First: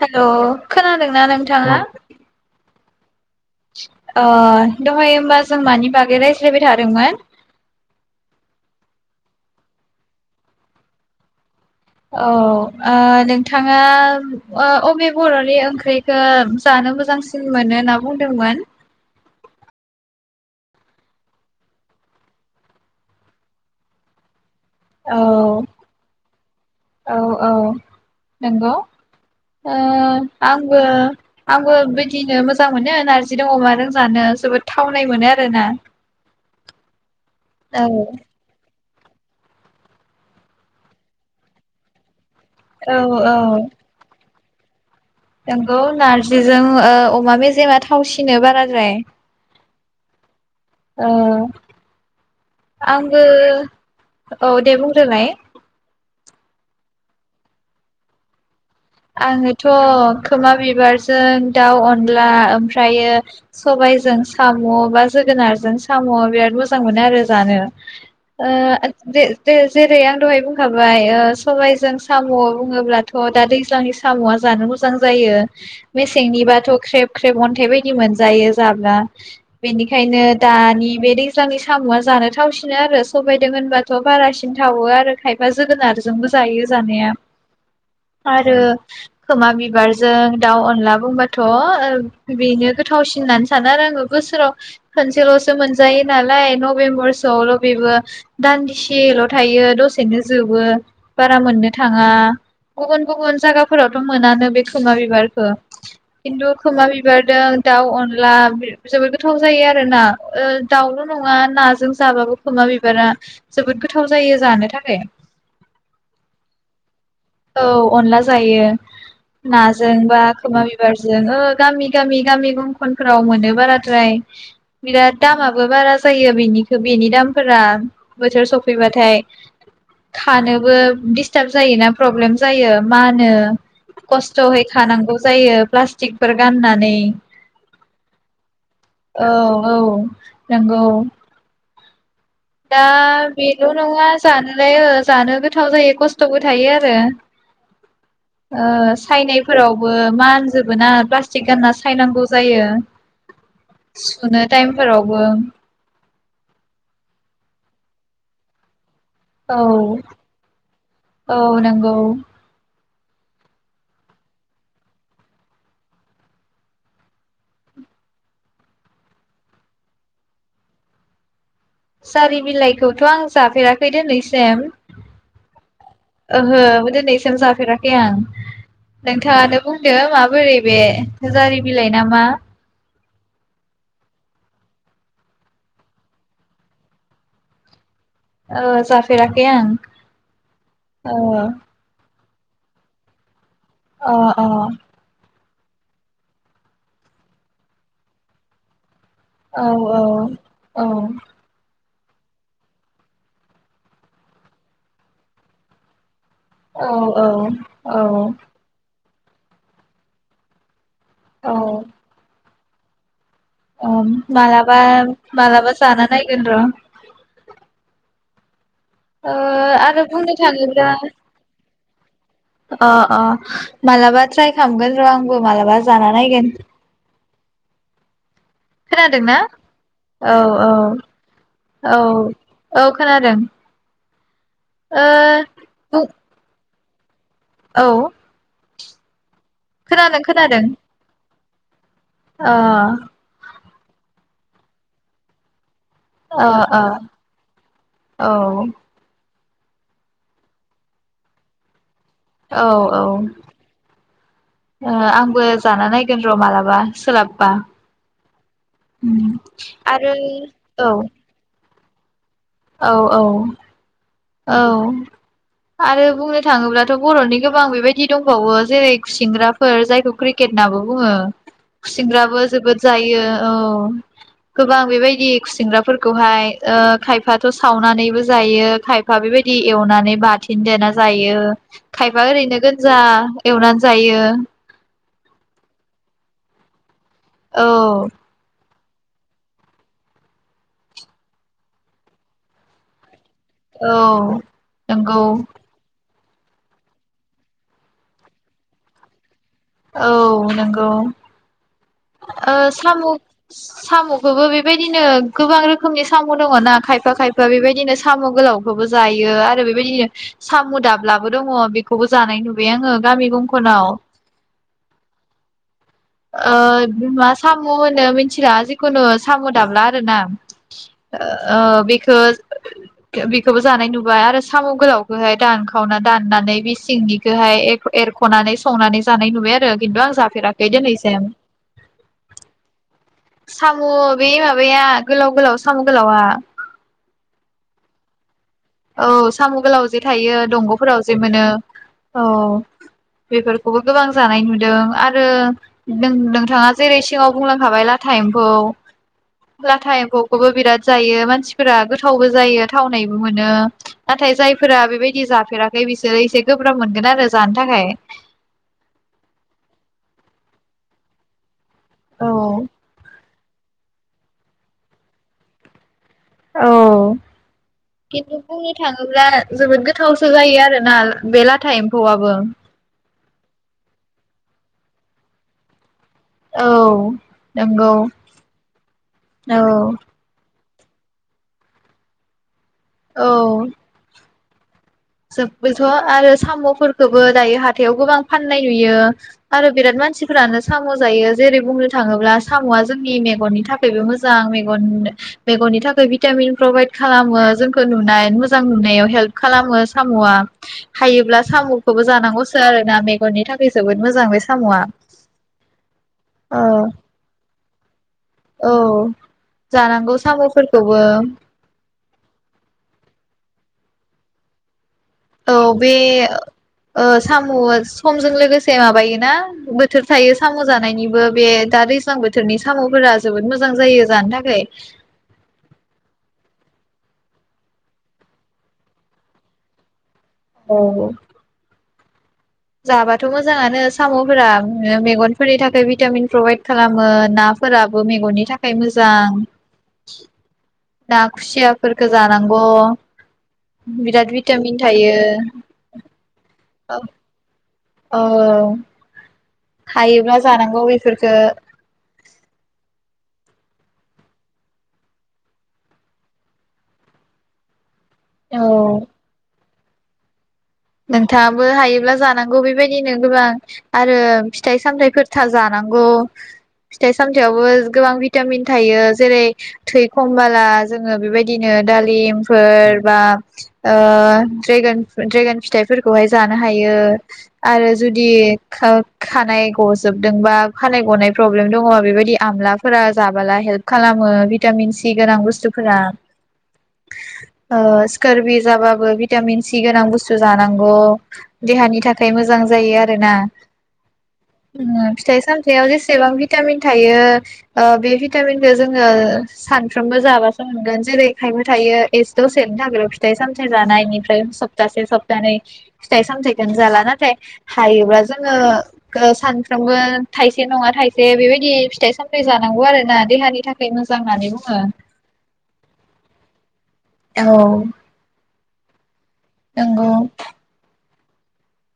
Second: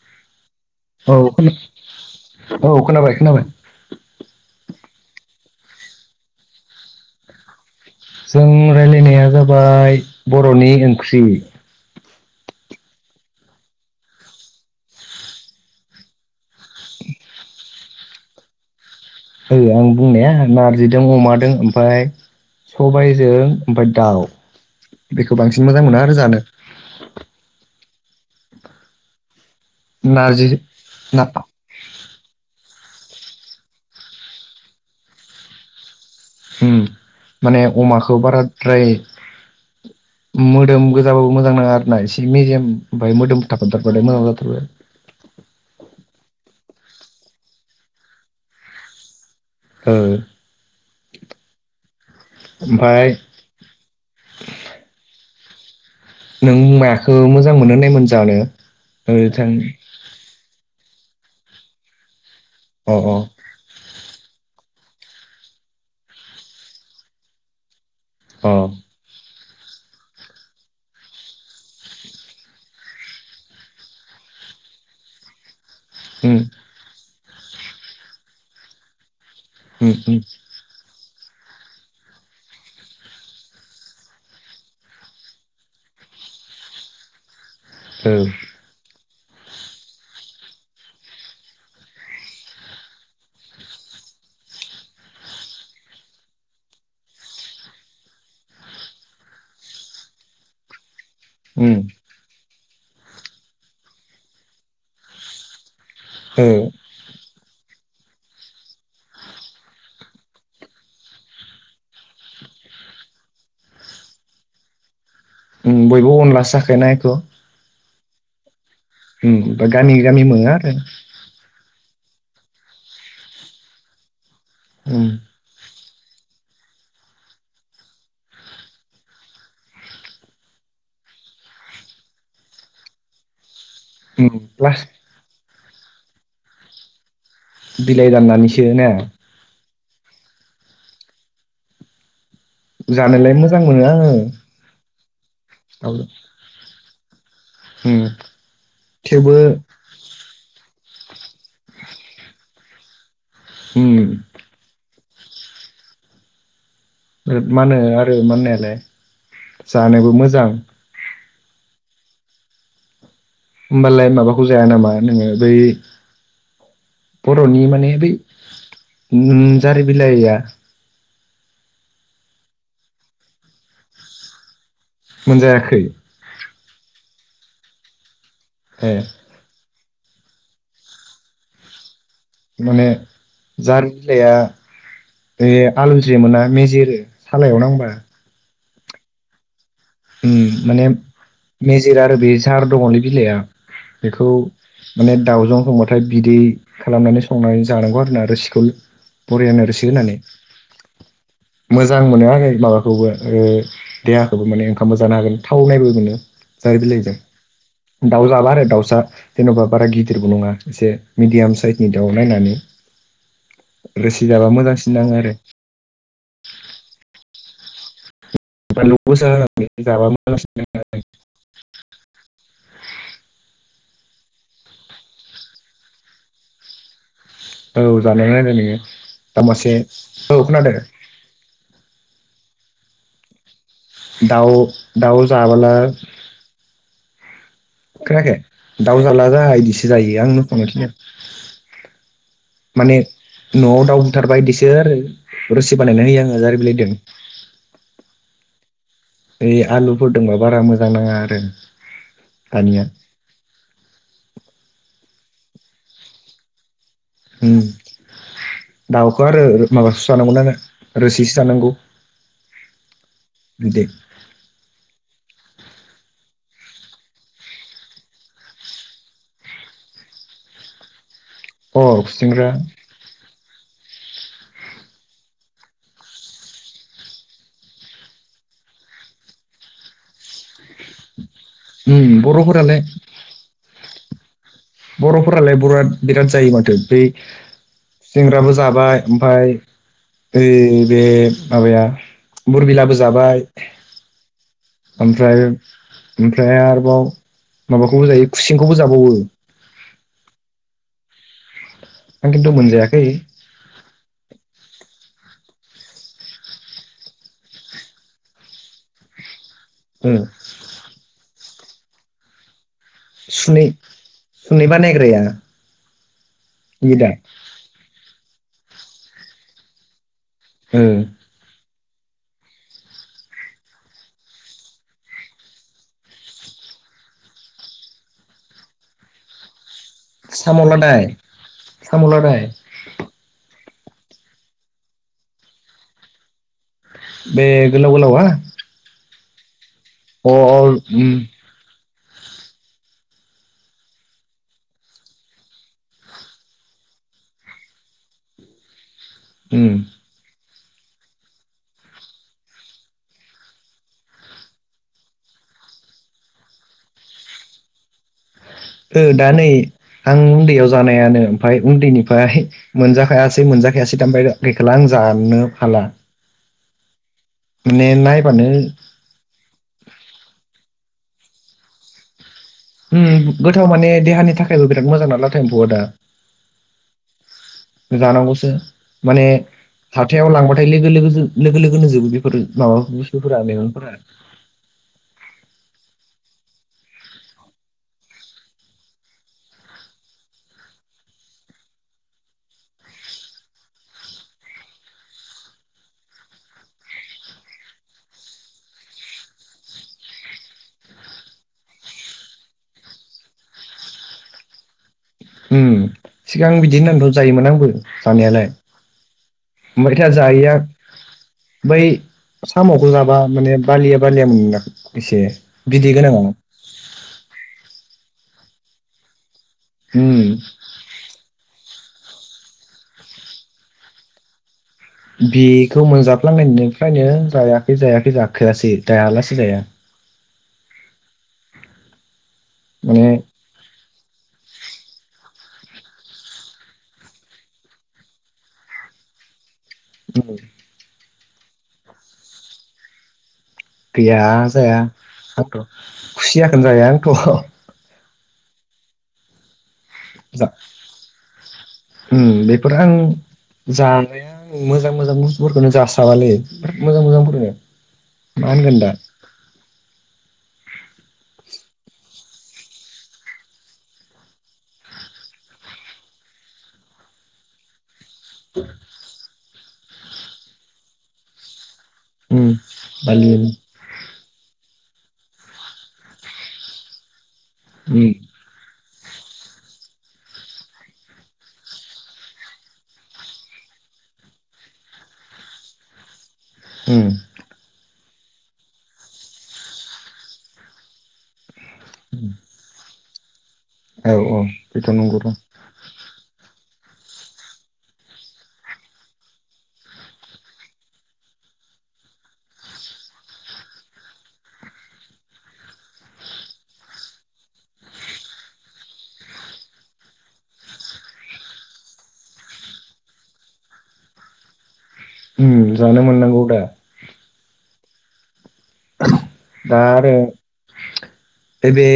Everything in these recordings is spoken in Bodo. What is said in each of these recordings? हेलौ औ खोनादोंना खोना नोंथाङा औ खोनाबाय खोनाबाय ओ दहाय होमबा जों मानि बागै रायज्लायबाय थादोंमोन जों राय्लायनाया जाबाय बर'नि ओंख्रि औ नोंथाङा अबे बर'नि ओंख्रिखौ जानो मोजांसिन मोनो होनना बुंदोंमोन आं बुंनाया नारजि दों अमादों ओमफ्राय सबायजों ओमफ्राय दाउ औ बेखौ बांसिन मोजां मोनो आरो जानो औ औ नंगौ नारजि आंबो ना आंबो बिदिनो मोजां मोनो नारजि दों अमादों जानो जोबोद थावनाय मोनो आरोना ओम माने औ अमाखौ बाराद्राय मोदोम गोजाबाबो मोजां नांङा आरो ना एसे एसे मेजेम औ ओमफ्राय औ मोदोम थाबफा देरबाथाय मोजां जाथारबाय नंगौ नारजिजों अमा मेजेमा थावसिनो बाराद्राय औ ओ आंबो औ दे बुंदोलाय नों मायाखौ मोजां मोनो होननायमोन जानो ओ थां आङोथ' खोमा बिबारजों दाउ अनला अनला अ ओमफ्रायो अ सबाय जों साम' बा जोगोनारजों साम' बिराद मोजां मोनो आरो जानो अ [unintelligible] जेर जेरै आं दहाय बुंखाबाय सबायजों साम' बुङोब्लाथ' दा दै ज्लांनि साम'आ जानो मोजां जायो उम मेसेंनिबाथ' ख्रेब ख्रेब अन्थाइ बायदि मोनजायो जाब्ला उम उम बेनिखायनो दानि बे दैज्लांनि साम'आ जानो थावसिनो आरो सबायदों होनबाथ' बारासिन थावो आरो खायफा जोगोनार जोंबो जायो जानाया ओ आरो खोमा बिबारजों दाउ अनला बुंबाथ' बेनो गोथावसिन होननानै सानो आरो आङो बाव खसेल' मोन नाल नबेम्बल' बेबो दान्दिसे थायो दसेनो जोबो बारा मोननो उम थाङा गुबुन गुबुन जायगाफोरावथ' मोनानो बे खोमा बिबारखौ। ओ खिन्थु खोमा बिबारदों दाउ अनला जोबोद गोथाव जायो आरो ना दाउल' नङा नाजों जाबाबो खोमा बिबारा जोबोद गोथाव जायो जानो थाखाय बयबो अनलासो जाखायना बेखौ औ अनला जायो उम बा नाजों गामि बा गामि मोनो खोमा आरो बिबारजों ओ गामि गामि गामि गंखनफोराव मोनो बाराद्राय उम बिराद दामाबो बारा जायो बिनि बेनि दामफोरा बोथोर सफैबाथाय। खानोबो दिस्टार्ब जायोना प्रब्लेम जायो मा होनो उम खस्थ'यै प्लास खानांगौ जायो। प्लास्टिकफोर गाननानै बिलाइ दाननानैसो ना औ औ नंगौ दा जानोलाय मोजां बेल' मोनो नङा आङो जानायलाय ओ जानो गोथाव जायो खस्थ'बो थायो आरो। उम ओ थेवबो सायनायफोरावबो मानजोबो ना थिक गानना सायनांगौ जायो उम सुनो टाइमफोरावबो बिराद मा होनो आरो मानायालाय औ जानोबो मोजां औ नगौ होमबालाय माबाखौ जाया नामा नोङो बै बर'नि माने बै जारि बिलाइया जारि बिलाइखौथ' आं जाफेराखै दिनैसिम मोनजायाखै ओहो दिनैसिम जाफेराखै आं ए नोंथाङानो बुंदों माबोरै बे जारि बिलाइ नामा? जारु बिलाइआ बे आलौज्रे मोना मेजेरो सालायाव नांबा। औ जाफेराखै आं उ माने औ मेजेरो आरो बे सार दंङलै बिलाइआ अ बेखौ अ माने दाउजों बुंबाथाय बिदै खालामनानै संनानै जानांगौ आरोना रोसिखौ औ बरियानो रोसि होना नै औ मो मोजां मोनो आरो माबाखौबो देहाखौबो माने ओंखामबो जानो हागोन थाव नायबो मोनो। जारि औ बिलाइजों औ दाउ जाबा आरो दाउसा जेनेबा बारा गिदिरबो नंङा एसे मिडियाम साइजनि दाउ नायनानै। अ रोसि जाबा माला बा मोजांसिन नाङो आरो माला जाना नगोन र' बानलु गोसा ओ होनानै आरो जाबा बुंनो मोजांसिन थांङोब्ला अ अ मालाबा ट्राइ खालामगोन र' आंबो मालाबा जाना नायगोन। औ जानायनाय खोनादोंना औ औ खोनादों औ औ खोनादों। दाउ ओ दाउ जाबोला बुं औ खोनायाखै दाउ जाला जा इदिसो जायो खोनादों आंनो खोनादों सनायखि अ माने न'आव दाउ बुथारबा इदिसो आरो रोसि बानायनानै होयो आङो अ जारि अ बिलाइदों औ ओइ आलुफोर दंबा बारा मोजां नाङा आरो। औ दानिया औ ओ आंबो जाना नायगोन र' मालाबा सोलाबबा उम दाउखौ आरो माबासो आरो जानांगौना औ रोसिसो जानांगौ औ औ बिदै औ आरो बुंनो थाङोब्लाथ' बर'नि गोबां बेबायदि दंबावो जेरै खुसिंग्राफोर जायखौ क्रिकेट होननाबो बुङो अ खुसिंग्राबो खुसेंग्रा जोबोद जायो औ गोबां बेबायदि खुसिंग्राफोरखौहाय ओ खायफाथ' सावनानैबो जायो खा फा बेबायदि एवनानै बाथोन देना जायो उम खायफा ओरैनो बर'फोरालाय गोजा एवनानै जायो बर'फोरालाय बर'आ बिराद जायो माथो बै औ गुसिंग्राबो जाबाय ओमफाय ओइ बे माबाया बोरबिलाबो जाबाय औ नंगौ ओमफ्राय ओमफ्राय आरोबाव माबाखौबो जायो खुसेंखौबो जाबावो औ नंगौ आं खिन्थु ओ मोनजायाखै सामु सामुखौबो बेबायदिनो गोबां रोखोमनि सामु दङ ना खायफा खायफा बेबायदिनो सामु गोलावखौबो जायो आ रो बेबायदिनो ओ सामु दाबलाबो दङ बेखौबो जानाय नुबाय आङो गामि सुनै गंखनाव सुनै बानायग्राया ओ बियो बे दा मा सामु होनो मिथिला जिखुनु सामु दाबला आरो ना ओ ओ बेखो बेखौबो जानाय नुबाय आरो सामु गोलावखौहाय दानखावना दाननानै बे सिंनिखोहाय एरख'नानै संनानै जानाय नुबाय आरो खिन्थु आं जाफेराखै दोनै सामु लादाय सामु बे माबाया गोलाव गोलाव सामु गोलावा बे गोलाव गोलावा औ सामु गोलाव जे थायो अ दंग'फोराव उम जे मोनो औ बेफोरखौबो गोबां जानाय नुदों आरो नों नोंथाङा जेरै सिगाङाव बुंलांखाबाय ला था एम्फौ उम लाथा एम्फौखौबो बिराद जायो मानसिफोरा गोथावबो जायो थावनायबो मो नो नाथाय जायफोरा बेबायदि जाफेराखै बिसोरो एसे गोब्राब मोनगोन आरो जानो थाखाय ओ दा नै आं उन्दैयाव जानायानो ओमफाय उन्दैनिफ्राय औ मोनजाखाया सै मोनजाखायासै दा ओमफाय गैखाला आं जानो हाला औ माने किन्थु नायबानो बुंनो थाङोब्ला जोबोद गोथावसो जायो आरो ना बे लाथा एम्फौआबो उम गोथाव माने देहानि थाखायबो बिराद मोजां ना लाथा एम्फौआ दा औ नंगौ जानांगौसो माने औ हाथायाव लांबा नाय लोगो लोगो लोगो लोगोनोजोबो बेफोर माबा बुस्थुफोरा मेगंफोरा जोब्बोथ' आरो सामुफोरखौबो दायो हाथायाव गोबां फाननाय नुयो आरो बिराद मान मानसिफ्रानो सामु जायो जेरै बुंनो थाङोब्ला सामुआ जोंनि मेगननि थाखायबो मोजां मेगन मेगननि थाखाय भिटामिन प्रभाइद खालामो जोंखौ नुनाय मोजां नुनायाव हेल्प खालामो। सामुआ हायोब्ला सामुखौबो जानांगौसो आरोना मेगननि थाखाय जोबोद मोजां बे सामुआ। उम सिगां बिदिओनानथ जायोमोन आंबो जानायालाय औ मैथा जानांगौ जायैया साम'फोरखौबो बै सामखौ जाबा माने बालिया बालिया मोनोदां? औ बे ओ साम समजों लोगोसे माबायोना बोथोर उम थायो साम जानायनिबो बे दा दैज ज्लां बोथोरनि सामफोरा जोबोद मोजां जायो जानो थाखाय। बेखौ मोनजाफ्लांनायनो- बेनिफायनो जायाखै जायाखै जाखायासै दायालासेै जाया। औ औ। माने जाबाथ मोजाङानो सामफोरा मेगनफोरनि थाखाय भिटामिन प्रभाइद खालामो नाफोराबो मेगननि थाखाय मोजां जां। [unintelligible] ना खुसियाफोरखो जानांगौ गैया बिराद जाया भिटामिन थायो आंथ खुसियाखोन जाया आंथ ओ उम बेफोर आं जानाया आं मोजां मोजां बुस्थुफोरखोनो जासाबालै बिराद मोजां मोजांफोरखो। मा औ ओनगोन्दा नोंथाङाबो हायोब्ला जानां गौ बेबायदिनो गोबां आरो फिथाइ सामथाइफोरथा जानांगौ। फिथाइ सामथायाइयावबो गोबां भिटामिन थायो जेरै थै खमबाला जोङो बेबायदि नो उम दालिमफोर बा दालि ओ द्रेगन फ्रुइट द्रेगन फिथ फिथाइफोरखौहाय जानो हायो आरो उम जुदि खा खानाय गजोबदोंबा खानाय गनाय प्रब्लेम दङ बेबायदि आमलाफोरा जाबाला हेल्प खालाम मो भिटामिन सि गोनां बुस्थुफोरा उम ओ स्कारबि जाबाबो भिटामिन सि गोनां बुस जानांगौ देहानि थाखाय मोजां जायो आरो ना। औ औ बेथ' उम नंगौ र' फिथाइ सामथाययाव जेसेबां भि भिटामिन थायो ओ बे भिटामिनखो जोङो सानफ्रोमबो जाबासो मोनगोन जेरै खाय बो थायो एस दसेनि थाखैल फिथाइ सामथाय जानाय इनिफ्राय सप्तासे सप तानै फिथाइ सामथायाइखोनो जाला नाथाय हायोब्ला जोङो ओ सानफ्रोमबो थाइसे नङा थाइसे बेबायदि फिथाइ सामथाइ जानांगौ आरो ना देहानि थाखाय मोजां नानै बुङो उम जानो मोननांगौदा औ दा आरो नंगौ ऐ बे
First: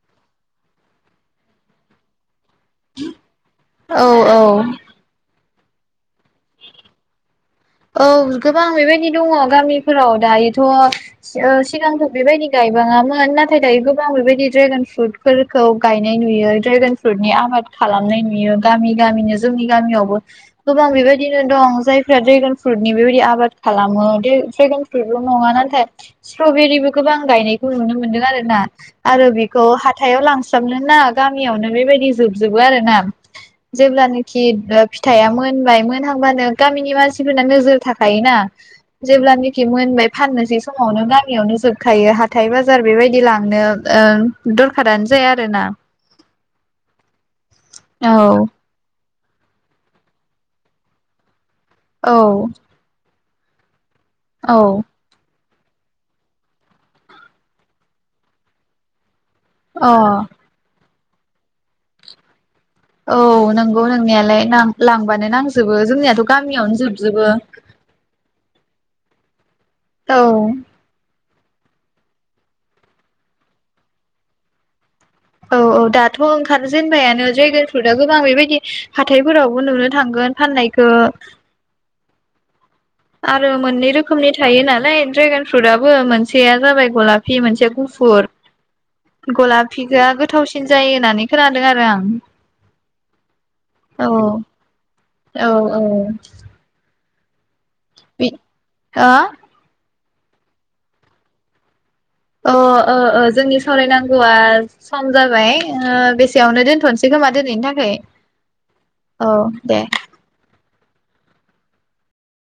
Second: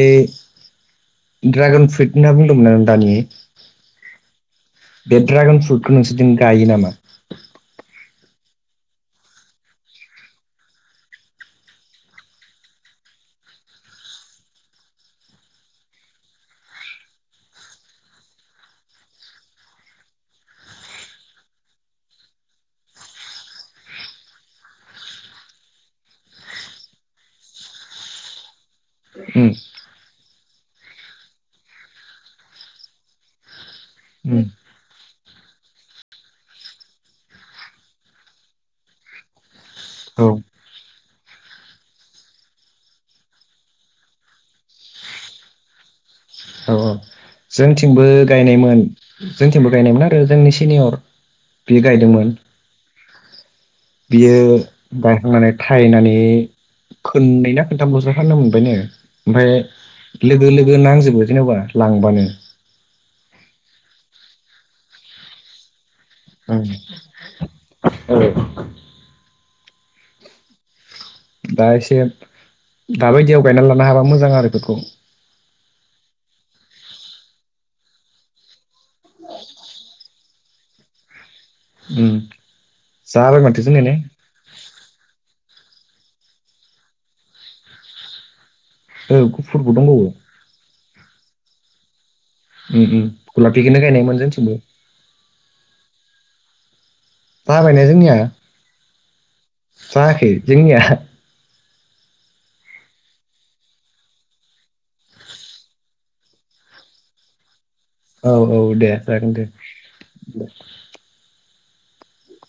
ड्रागन फ्रुइट ओनना बुंदोंमोन नों दानि औ औ। बे ड्रागन फ्रुटखौ नोंसोरनथिं गायो नामा? औ गोबां बेबायदि दङ गामिफोराव दायोथ' ओ सिगांथ बेबायदि गायबांङा ङामोन नाथाय दायो गोबां बेबायदि ड्रेगन फ्रुटफोरखौ गायनाय नुयो ड्रेगन फ्रुइटनि आबाद खालाम खालामनाय नुयो गामि गामिनो जोंनि गामियावबो गोबां बेबायदिनो दं जायफ्रा ड्रेगन फ्रुटनि बेबायाददि आबाद खालामो दे ड्रेगन फ्रुइटल नङा नाथाय स्ट्रबेरिबो गोबां गायनाय नुनो मोनदों आरोना आरो उम बेखौ हाथायाव लांस्राबनो ना गामियावनो बेबायदि जोबजोबो आ आरोना जेब्लानोखि उम फिथाइआ मोनबाय मोनहांबानो गामिनि मानसि फोरना नोजोर थाखायोना जेब्लानाखि मोनबाय औ फाननोसै समावनो गामियावनो जोबखायो । हाथाय बाजार बेबायदि लांनो ओ दरखारानो जाया आरो ना। औ औ। जोंथिंबो गायनायमोन जोंथिंबो गायनायमोन आरो जोंनि सिनियर बे औ गायदोंमोन। बियो औ गायखांनानै। थायनानै खननैना खोनथामलसो हानो मोनबायनो। अ ओमफ्राय लोगो लोगो नांजोबो जेनेबा लांबानो। औ नंगौ नोंनियालाय लांबानो नांजोबो जोंनिया थ' ओं गामियावनो जोबजोबो। औ औ। दा एसे दाबायदियाव गायना लानो हाबा मोजां आरो बेखौ। औ औ दाथ' ओंखारजेनबायानो ड्रेगन फ्रुटआ गोबां बेबायदि। हाथाइफोरावबो नुनो थांगोन फाननायखौ। उम। जाबाय आरो माथो जोंनिया मोननै ने रोखोमनि थायो नालाय ड्रेगन। फ्रुटआबो मोनसेया जाबाय गलाफि मोनसे गुफुर। औ गुफुरबो दंबावो गलाफिगोआ गोथावसिन जायो होननानै खोनादों आरो आं। उम उम गलाफिखोनो औ गानोमोन जोंथिंबो। औ [inaudible] जाबायना जोंनिया बि हो जायाखै जोंनिया? अ ओ ओ जोंनि सावरायनांगौआ सम जाबाय ओ बेसेयावनो दोनथ'नोसै खोम खोमा दोनैनि थाख औ औ दे जागोन दे दे।